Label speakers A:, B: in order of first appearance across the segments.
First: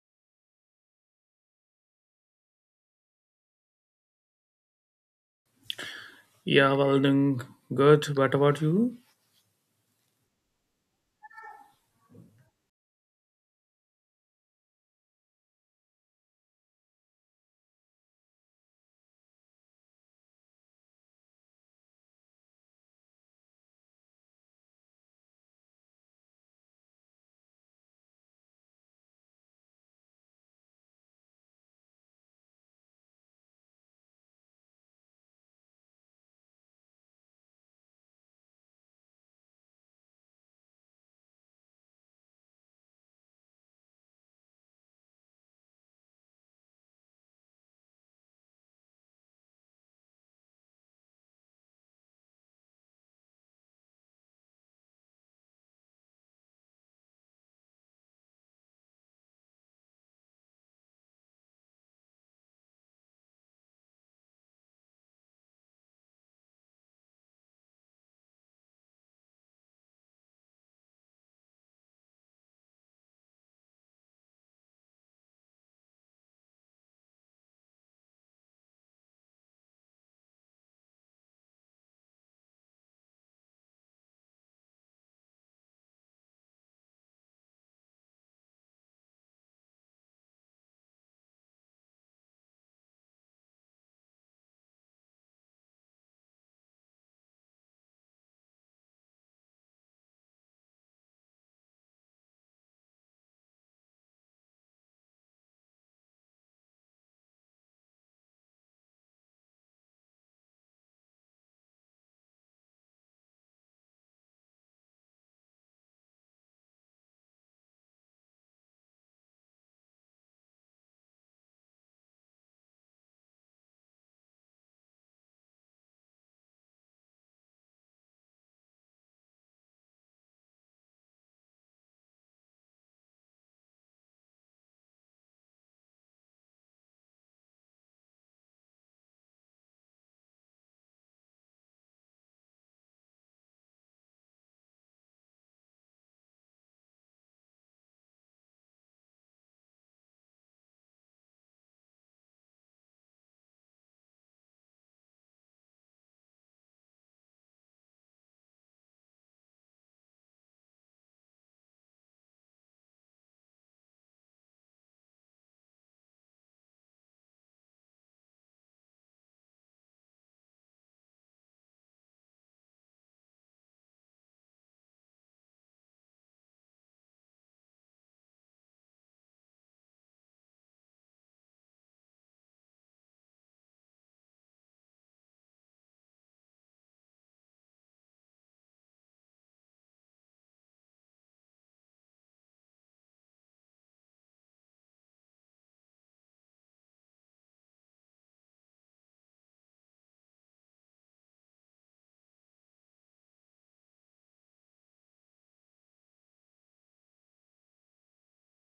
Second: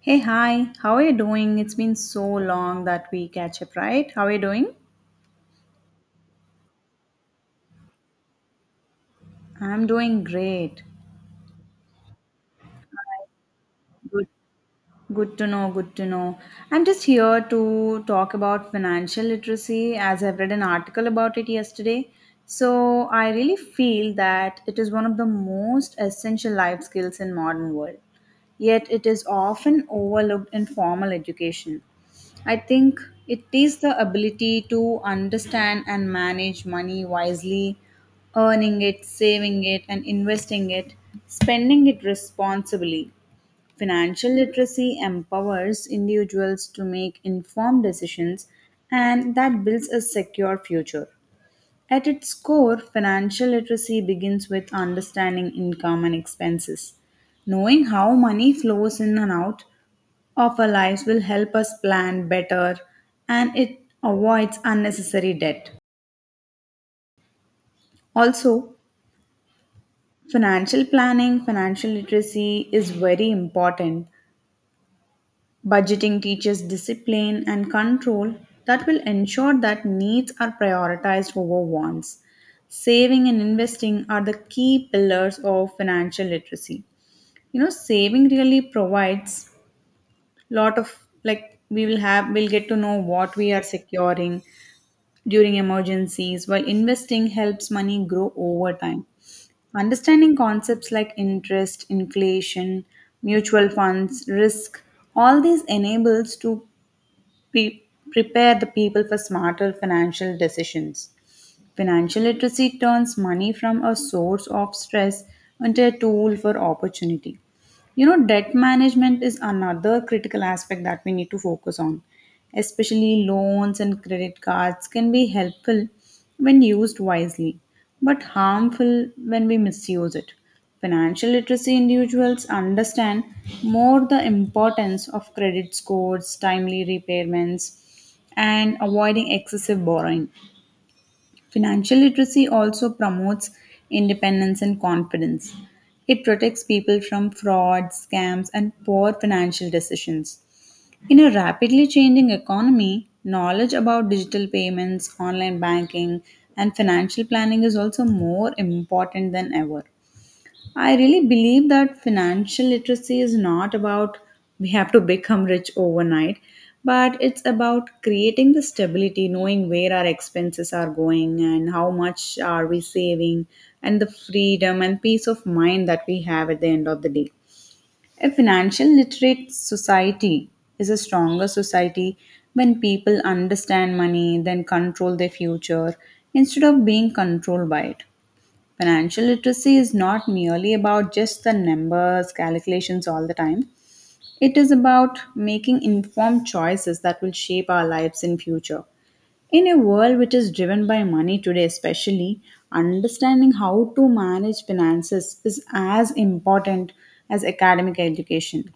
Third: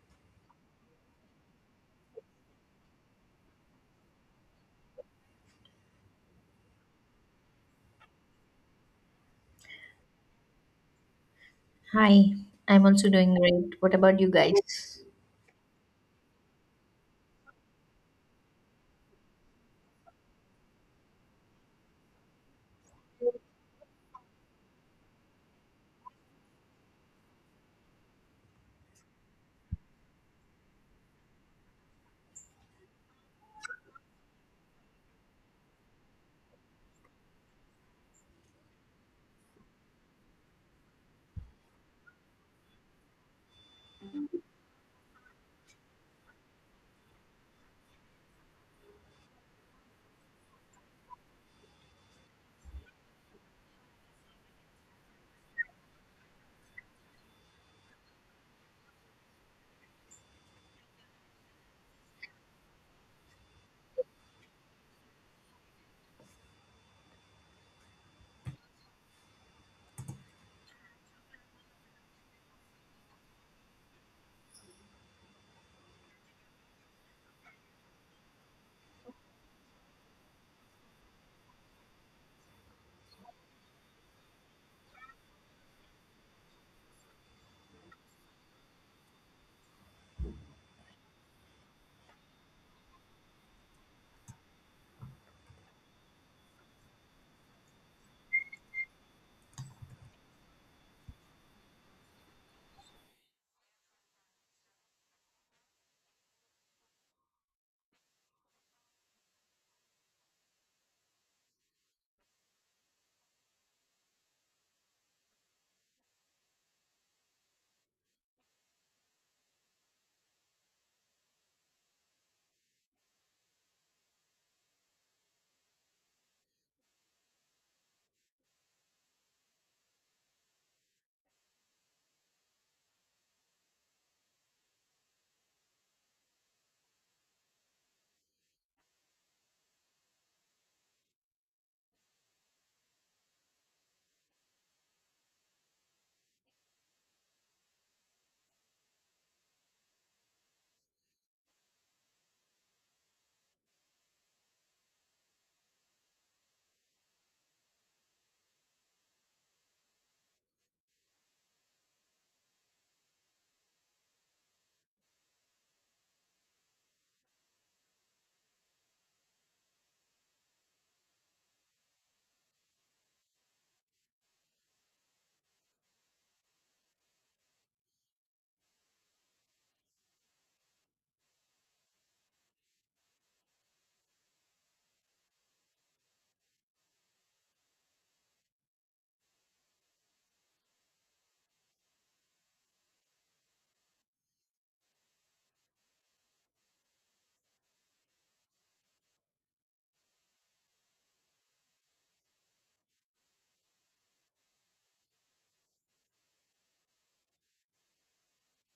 A: Hey, hi, how are you doing? It's been so long that we catch up, right? How are you doing?
B: Yeah, well, then good. What about you?
A: I'm doing great.
C: Hi, I'm also doing great. What about
A: Good.
C: you guys?
A: Good to know, good to know. I'm just here to talk about financial literacy as I've read an article about it yesterday. So, I really feel that it is one of the most essential life skills in modern world. Yet it is often overlooked in formal education. I think it is the ability to understand and manage money wisely, earning it, saving it and investing it, spending it responsibly. Financial literacy empowers individuals to make informed decisions and that builds a secure future. At its core, financial literacy begins with understanding income and expenses. Knowing how money flows in and out of our lives will help us plan better and it avoids unnecessary debt. Also, financial planning, financial literacy is very important. Budgeting teaches discipline and control that will ensure that needs are prioritized over wants. Saving and investing are the key pillars of financial literacy. You know, saving really provides lot of, like, we will have we'll get to know what we are securing during emergencies, while investing helps money grow over time. Understanding concepts like interest, inflation, mutual funds, risk, all these enables to Pe- prepare the people for smarter financial decisions. Financial literacy turns money from a source of stress into a tool for opportunity. You know, debt management is another critical aspect that we need to focus on. Especially loans and credit cards can be helpful when used wisely, but harmful when we misuse it. Financial literacy individuals understand more the importance of credit scores, timely repayments, and avoiding excessive borrowing. Financial literacy also promotes independence and confidence. It protects people from fraud, scams, and poor financial decisions. In a rapidly changing economy, knowledge about digital payments, online banking, and financial planning is also more important than ever. I really believe that financial literacy is not about we have to become rich overnight, but it's about creating the stability, knowing where our expenses are going and how much are we saving, and the freedom and peace of mind that we have at the end of the day. A financial literate society is a stronger society when people understand money, then control their future instead of being controlled by it. Financial literacy is not merely about just the numbers, calculations all the time. It is about making informed choices that will shape our lives in future. In a world which is driven by money today, especially, understanding how to manage finances is as important as academic education.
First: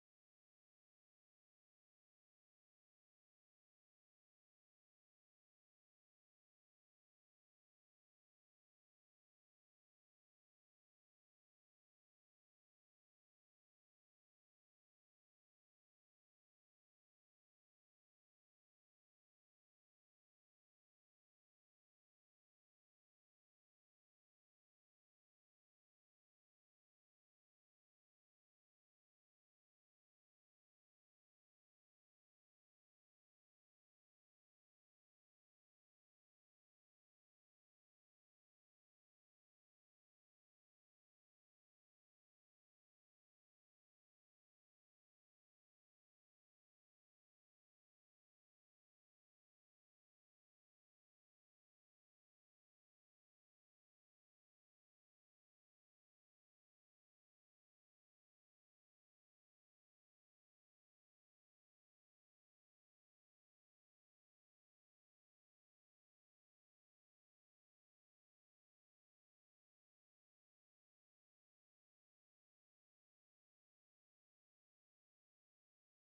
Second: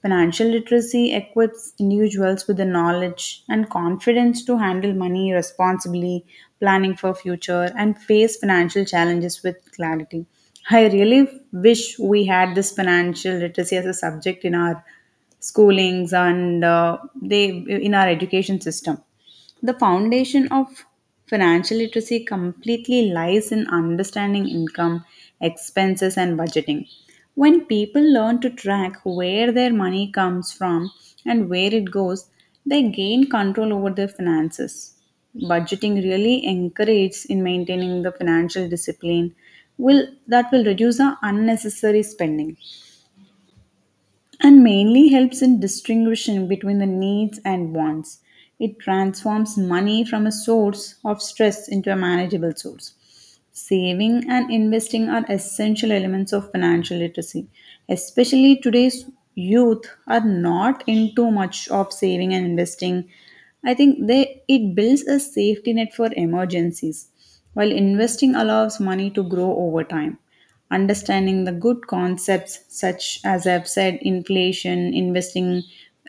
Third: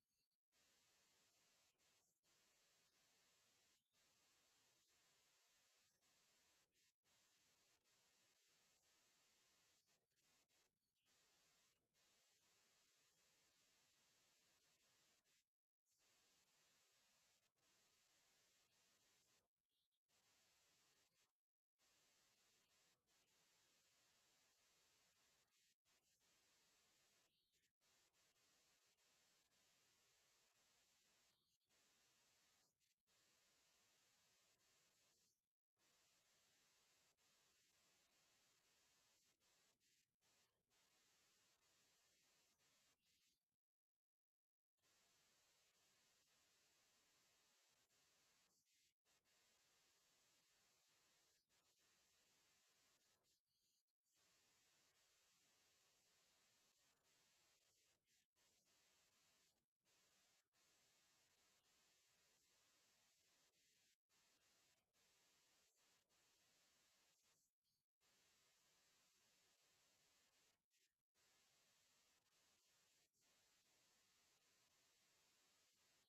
A: Financial literacy equips individuals with the knowledge and confidence to handle money responsibly, planning for future, and face financial challenges with clarity. I really wish we had this financial literacy as a subject in our schoolings and they in our education system. The foundation of financial literacy completely lies in understanding income, expenses, and budgeting. When people learn to track where their money comes from and where it goes, they gain control over their finances. Budgeting really encourages in maintaining the financial discipline will that will reduce the unnecessary spending and mainly helps in distinguishing between the needs and wants. It transforms money from a source of stress into a manageable source. Saving and investing are essential elements of financial literacy. Especially today's youth are not into much of saving and investing. I think they it builds a safety net for emergencies, while investing allows money to grow over time. Understanding the good concepts such as I've said, inflation, investing,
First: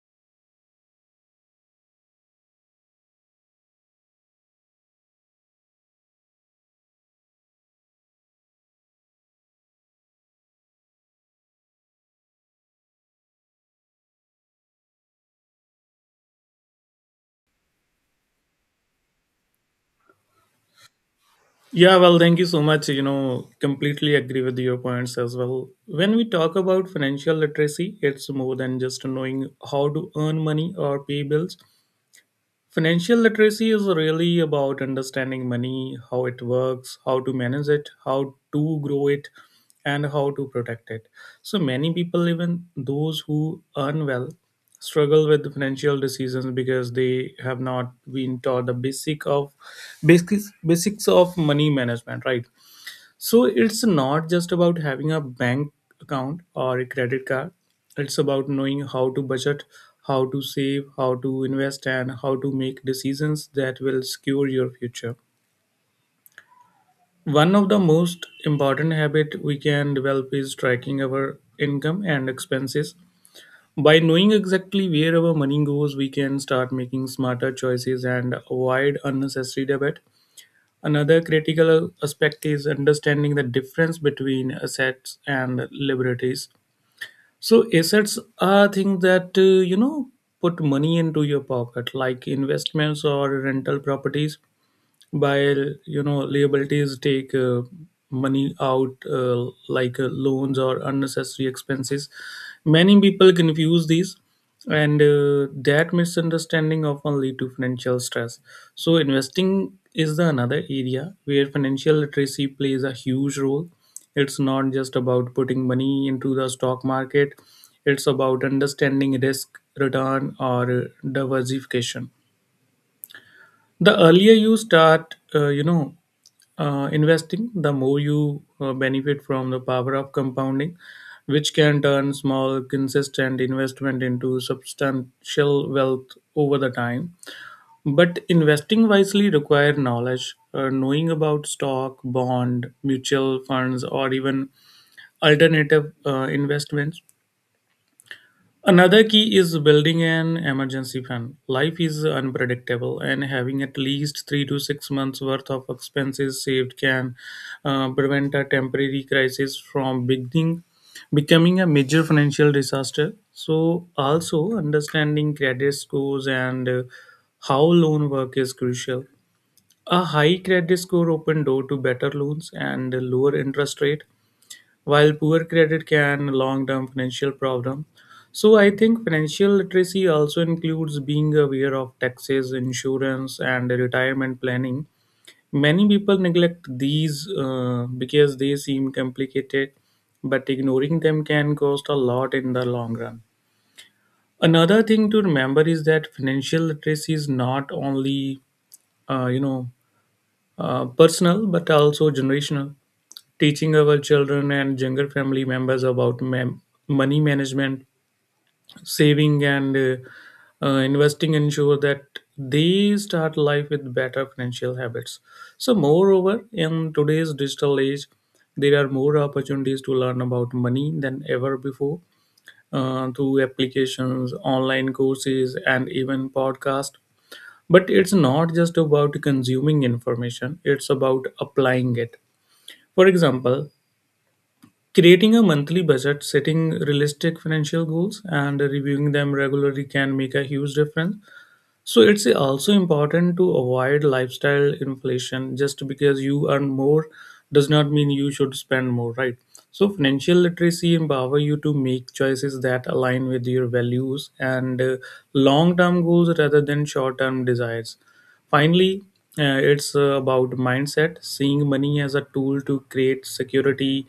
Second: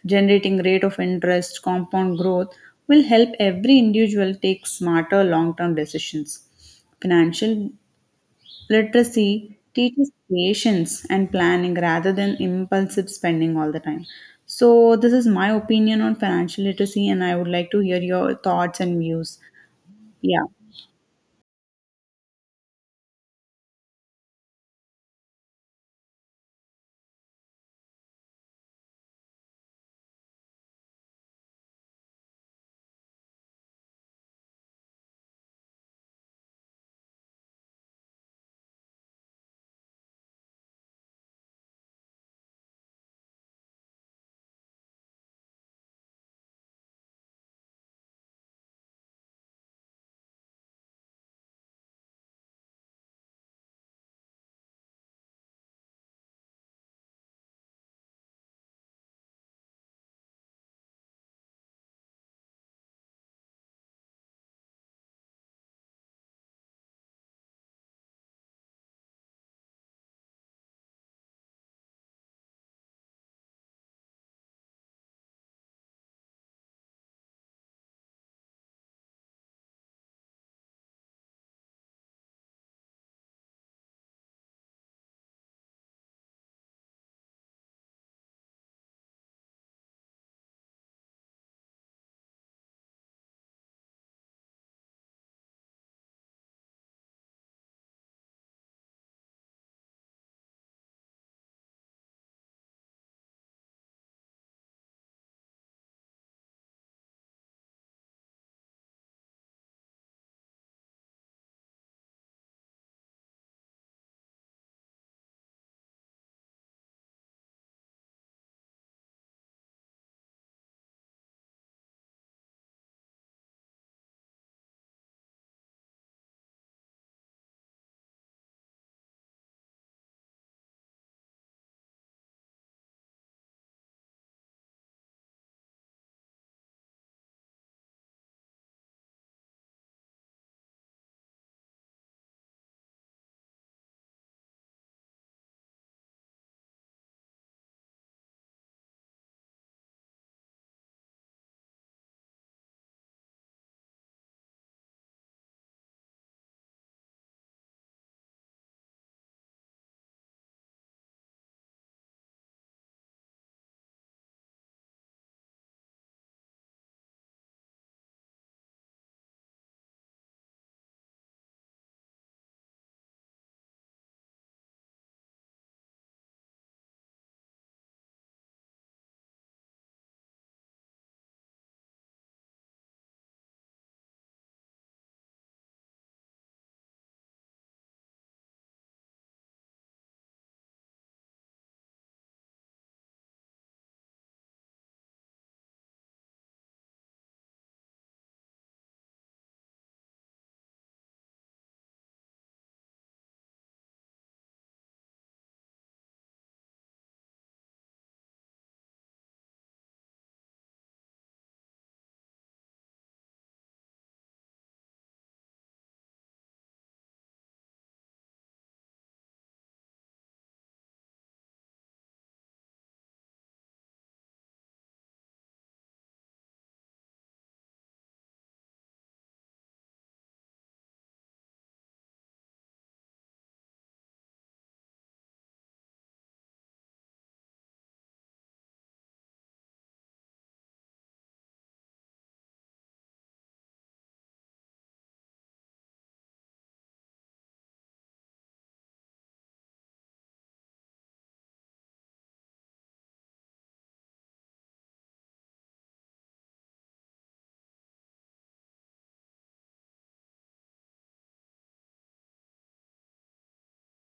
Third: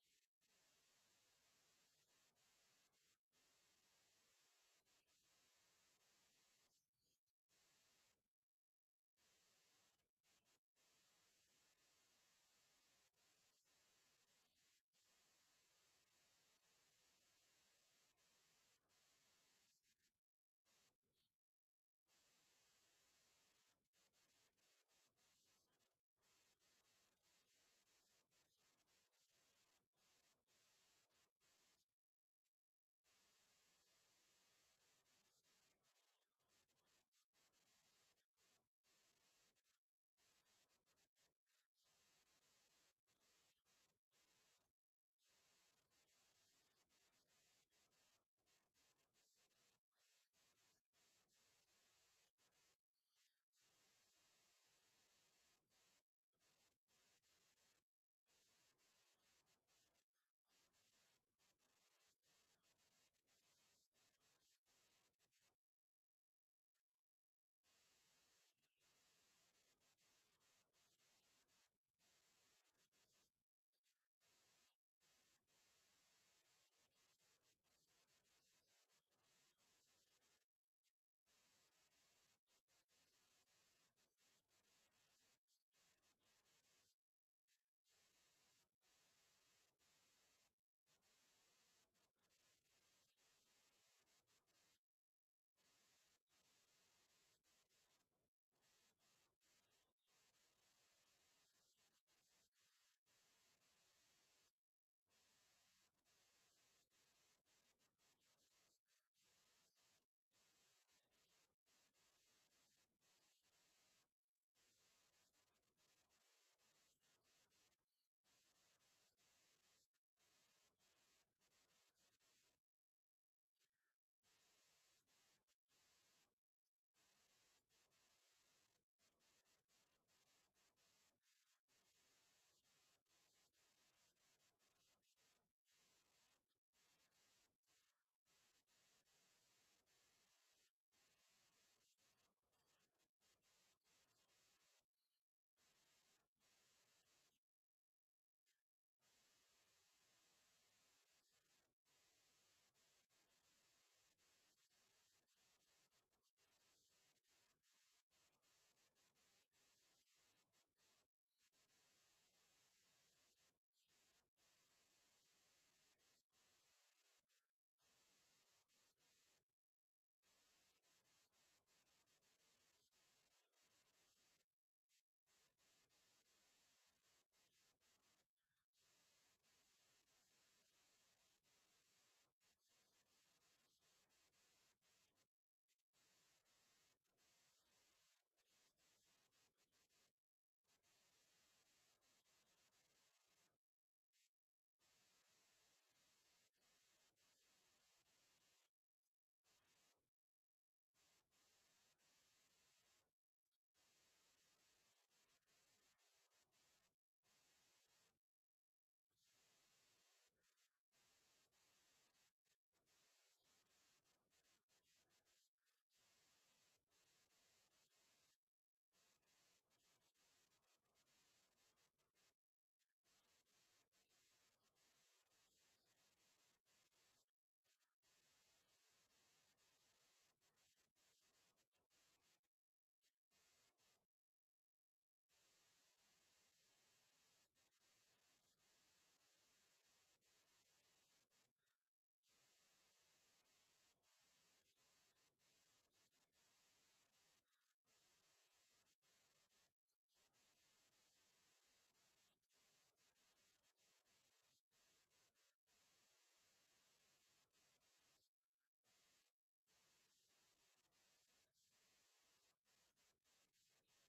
A: generating rate of interest, compound growth will help every individual take smarter long-term decisions. Financial literacy teaches patience and planning rather than impulsive spending all the time. So, this is my opinion on financial literacy, and I would like to hear your thoughts and views. Yeah.
B: Yeah, well, thank you so much. You know, completely agree with your points as well. When we talk about financial literacy, it's more than just knowing how to earn money or pay bills. Financial literacy is really about understanding money, how it works, how to manage it, how to grow it, and how to protect it. So many people, even those who earn well, struggle with financial decisions because they have not been taught the basics of money management, right? So it's not just about having a bank account or a credit card. It's about knowing how to budget, how to save, how to invest, and how to make decisions that will secure your future. One of the most important habit we can develop is tracking our income and expenses. By knowing exactly where our money goes, we can start making smarter choices and avoid unnecessary debt. Another critical aspect is understanding the difference between assets and liabilities. So assets are things that you know put money into your pocket, like investments or rental properties, while you know liabilities take money out like loans or unnecessary expenses. Many people confuse these, and that misunderstanding often lead to financial stress. So investing is the another area where financial literacy plays a huge role. It's not just about putting money into the stock market, it's about understanding risk return or diversification. The earlier you start investing, the more you benefit from the power of compounding, which can turn small consistent investment into substantial wealth over the time. But investing wisely require knowledge, knowing about stock bond mutual funds or even alternative investments. Another key is building an emergency fund. Life is unpredictable, and having at least 3 to 6 months worth of expenses saved can prevent a temporary crisis from becoming a major financial disaster. So, also understanding credit scores and how loan work is crucial. A high credit score open door to better loans and lower interest rate, while poor credit can long-term financial problem. So I think financial literacy also includes being aware of taxes, insurance, and retirement planning. Many people neglect these because they seem complicated, but ignoring them can cost a lot in the long run. Another thing to remember is that financial literacy is not only uh, you know personal but also generational. Teaching our children and younger family members about money management, saving, and investing ensure that they start life with better financial habits. So, moreover, in today's digital age, there are more opportunities to learn about money than ever before, through applications, online courses, and even podcasts. But it's not just about consuming information, it's about applying it. For example, creating a monthly budget, setting realistic financial goals, and reviewing them regularly can make a huge difference. So it's also important to avoid lifestyle inflation. Just because you earn more does not mean you should spend more, right? So financial literacy empower you to make choices that align with your values and long-term goals rather than short-term desires. Finally, it's about mindset, seeing money as a tool to create security,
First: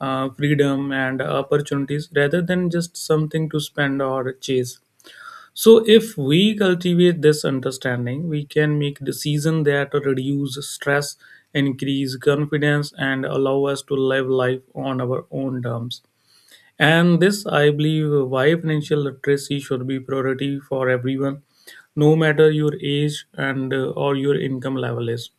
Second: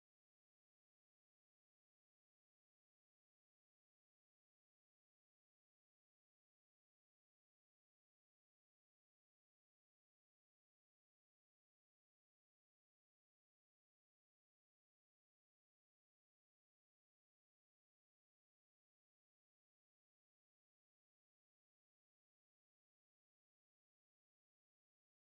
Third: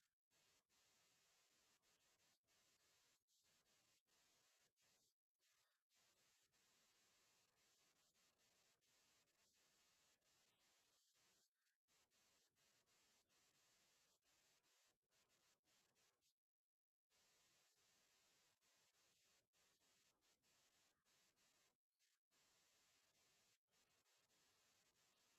B: freedom, and opportunities rather than just something to spend or chase. So, if we cultivate this understanding, we can make decisions that reduce stress, increase confidence, and allow us to live life on our own terms. And this, I believe, why financial literacy should be priority for everyone, no matter your age and or your income level is.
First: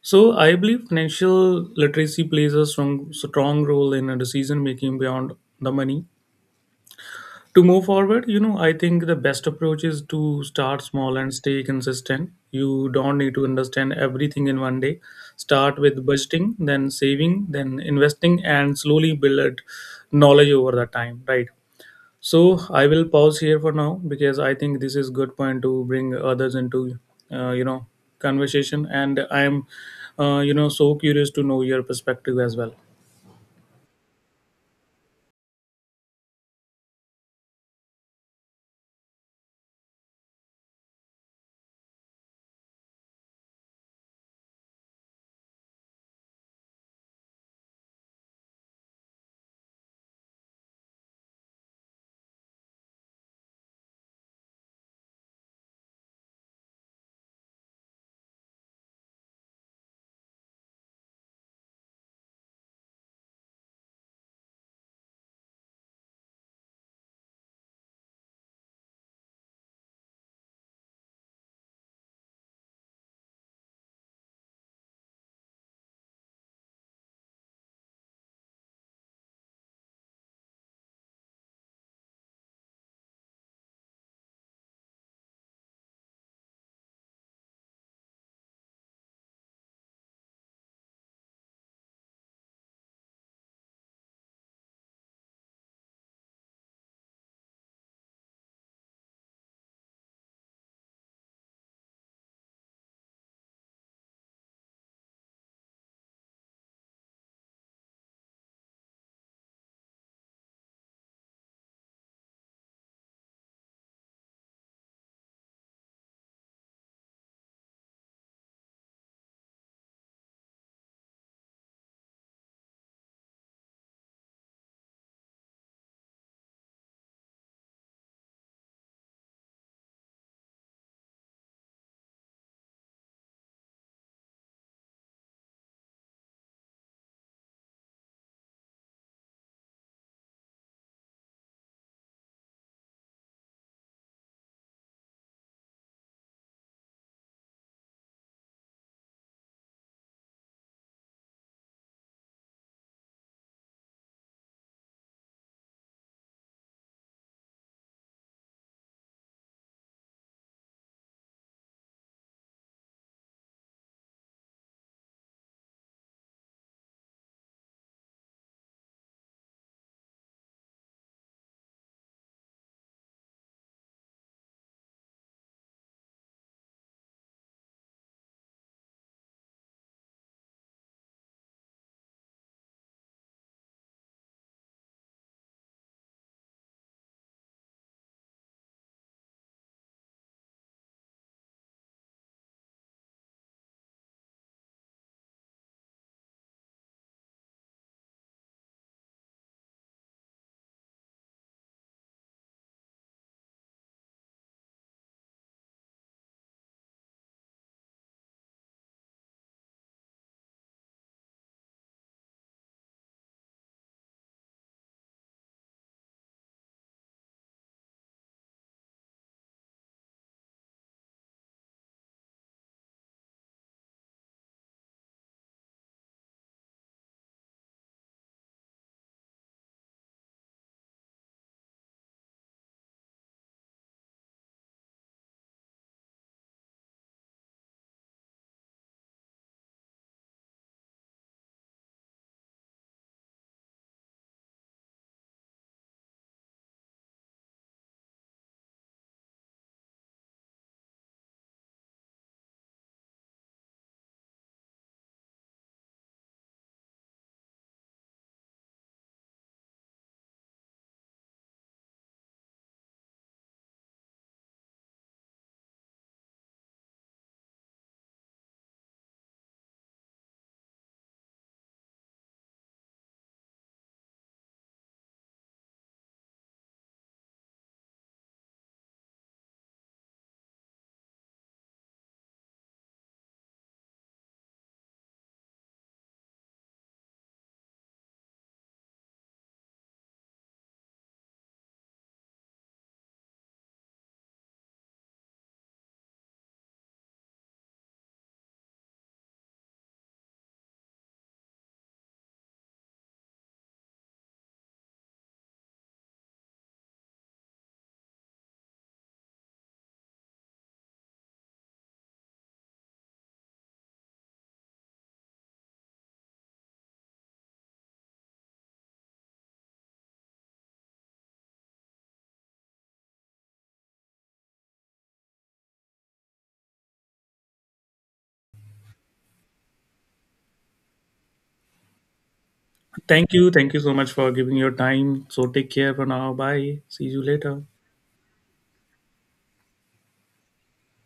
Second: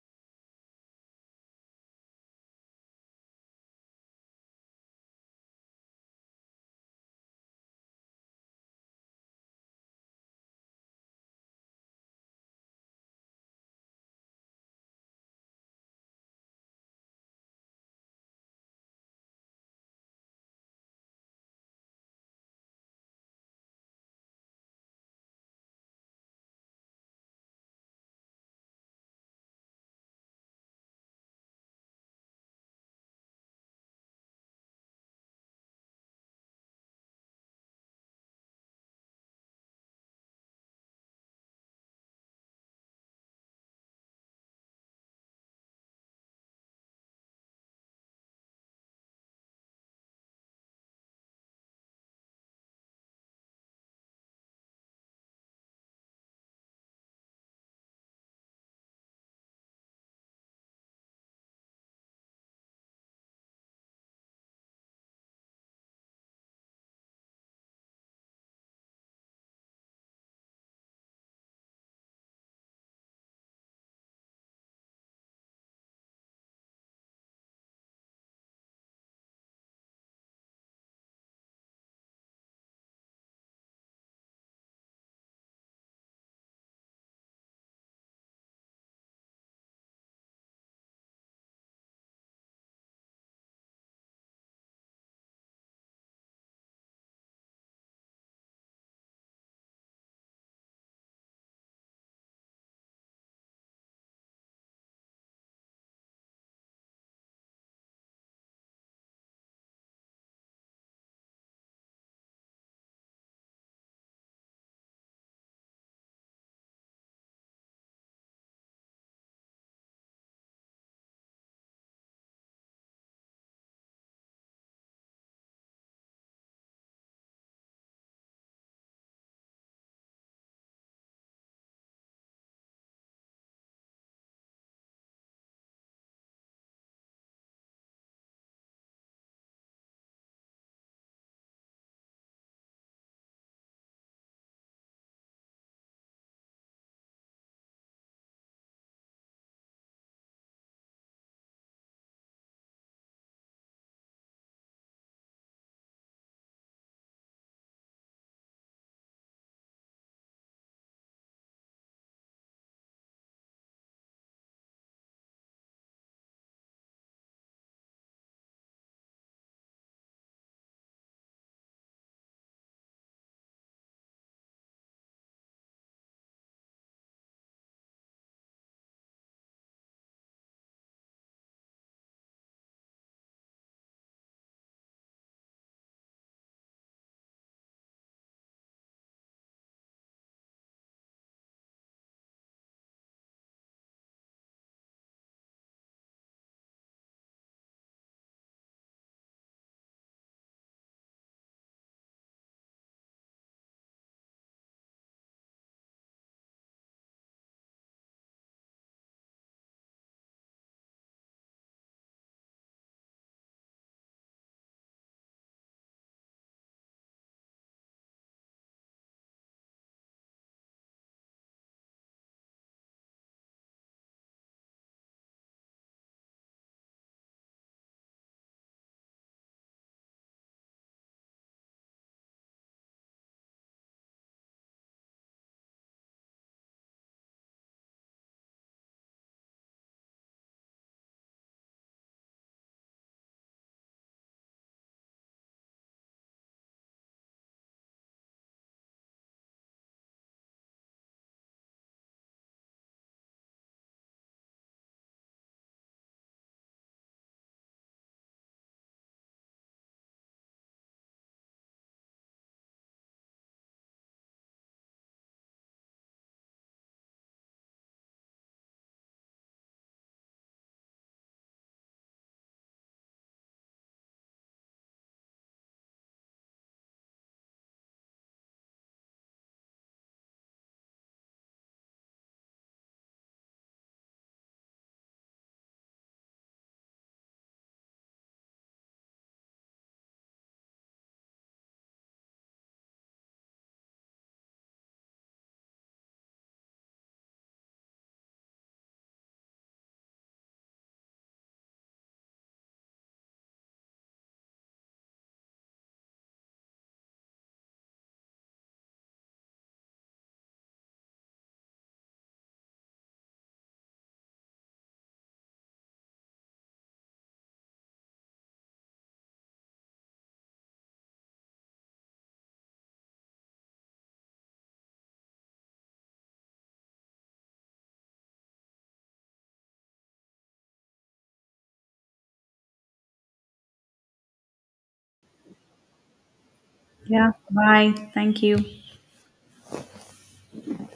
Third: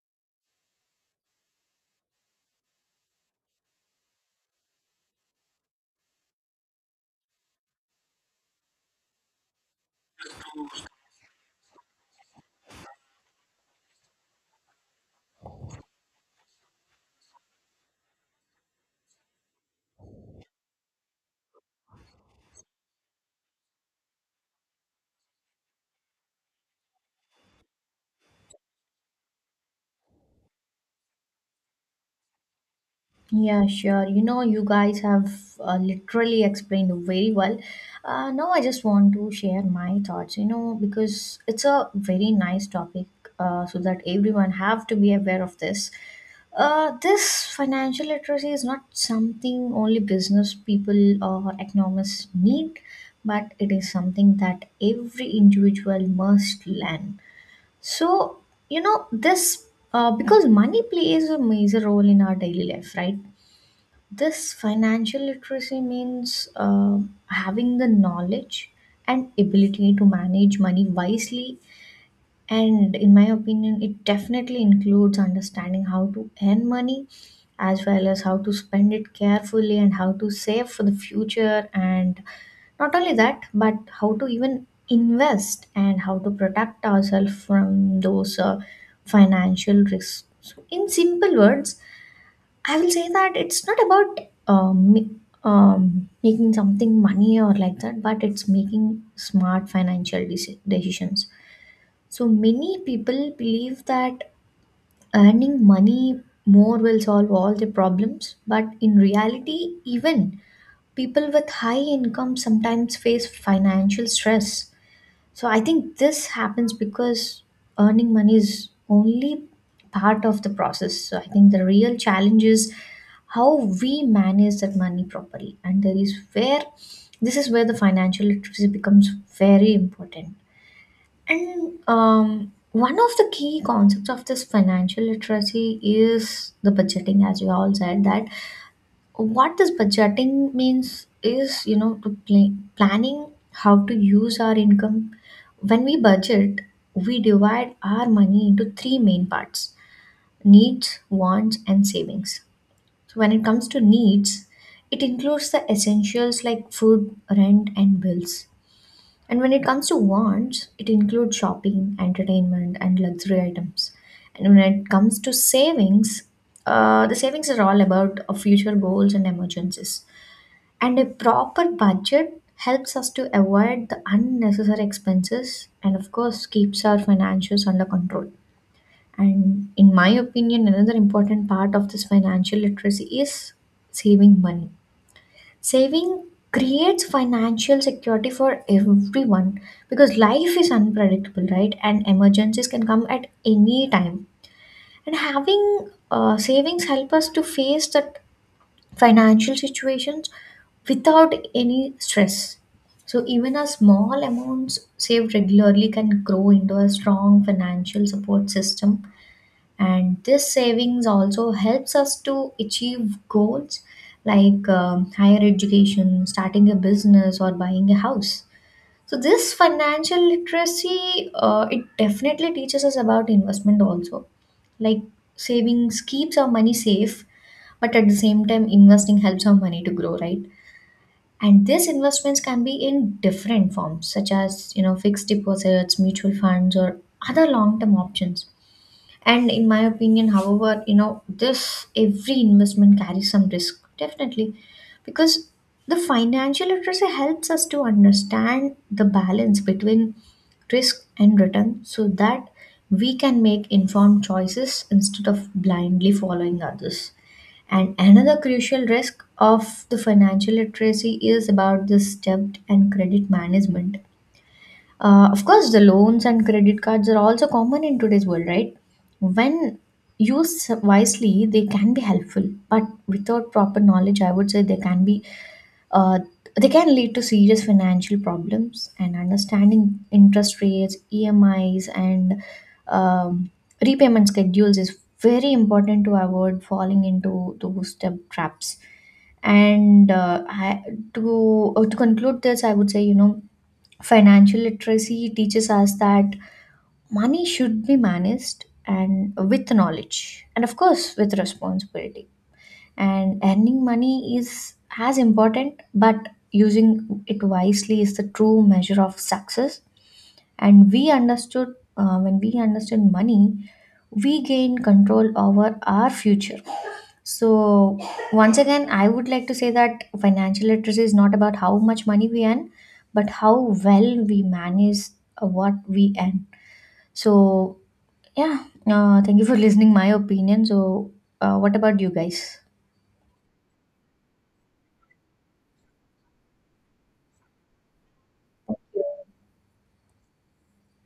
B: So, I believe financial literacy plays a strong role in decision making beyond the money. To move forward, you know, I think the best approach is to start small and stay consistent. You don't need to understand everything in one day. Start with budgeting, then saving, then investing, and slowly build knowledge over the time, right? So I will pause here for now because I think this is good point to bring others into, uh, you know, conversation. And I am, so curious to know your perspective as well.
C: Yeah, sure. You know, you guys have literally explained very well. Now, I just want to share my thoughts, you know, because it's a very nice topic, so that everyone have to be aware of this. This financial literacy is not something only business people or economists need, but it is something that every individual must learn. So, you know, this because money plays a major role in our daily life, right? This financial literacy means having the knowledge and ability to manage money wisely. And in my opinion, it definitely includes understanding how to earn money as well as how to spend it carefully and how to save for the future and not only that, but how to even invest and how to protect ourselves from those financial risks. So, in simple words, I will say that it's not about making something money or like that, but it's making smart financial decisions. So, many people believe that earning money more will solve all the problems, but in reality, even people with high income sometimes face financial stress. So I think this happens because earning money is only part of the process. So I think the real challenge is how we manage that money properly. And there is where this is where the financial literacy becomes very important. And one of the key concepts of this financial literacy is the budgeting, as you all said, that what this budgeting means is, you know, to planning how to use our income. When we budget, we divide our money into three main parts: needs, wants, and savings. So when it comes to needs, it includes the essentials like food, rent, and bills. And when it comes to wants, it includes shopping, entertainment, and luxury items. And when it comes to savings, the savings are all about future goals and emergencies. And a proper budget helps us to avoid the unnecessary expenses and, of course, keeps our finances under control. And in my opinion, another important part of this financial literacy is saving money. Saving creates financial security for everyone because life is unpredictable, right? And emergencies can come at any time. And having savings help us to face the financial situations without any stress. So even a small amounts saved regularly can grow into a strong financial support system, and this savings also helps us to achieve goals like, higher education, starting a business, or buying a house. So this financial literacy, it definitely teaches us about investment also, like savings keeps our money safe, but at the same time, investing helps our money to grow, right? And these investments can be in different forms, such as, you know, fixed deposits, mutual funds, or other long-term options. And in my opinion, however, you know, this every investment carries some risk, definitely, because the financial literacy helps us to understand the balance between risk and return so that we can make informed choices instead of blindly following others. And another crucial risk of the financial literacy is about this debt and credit management. Of course, the loans and credit cards are also common in today's world, right? When used wisely, they can be helpful, but without proper knowledge, I would say uh, they can lead to serious financial problems. And understanding interest rates, EMIs, and um, repayment schedules is very important to avoid falling into those debt traps. And I, to To conclude this, I would say, you know, financial literacy teaches us that money should be managed and with knowledge and of course with responsibility. And earning money is as important, but using it wisely is the true measure of success. And we understood when we understood money, we gain control over our future. So, once again, I would like to say that financial literacy is not about how much money we earn, but how well we manage what we earn. So, yeah, thank you for listening my opinion. So, what about you guys?
B: Thank you. Thank you so much for giving your time. So take care for now. Bye. See you
A: Yeah.
B: later.
A: Bye. Thank you.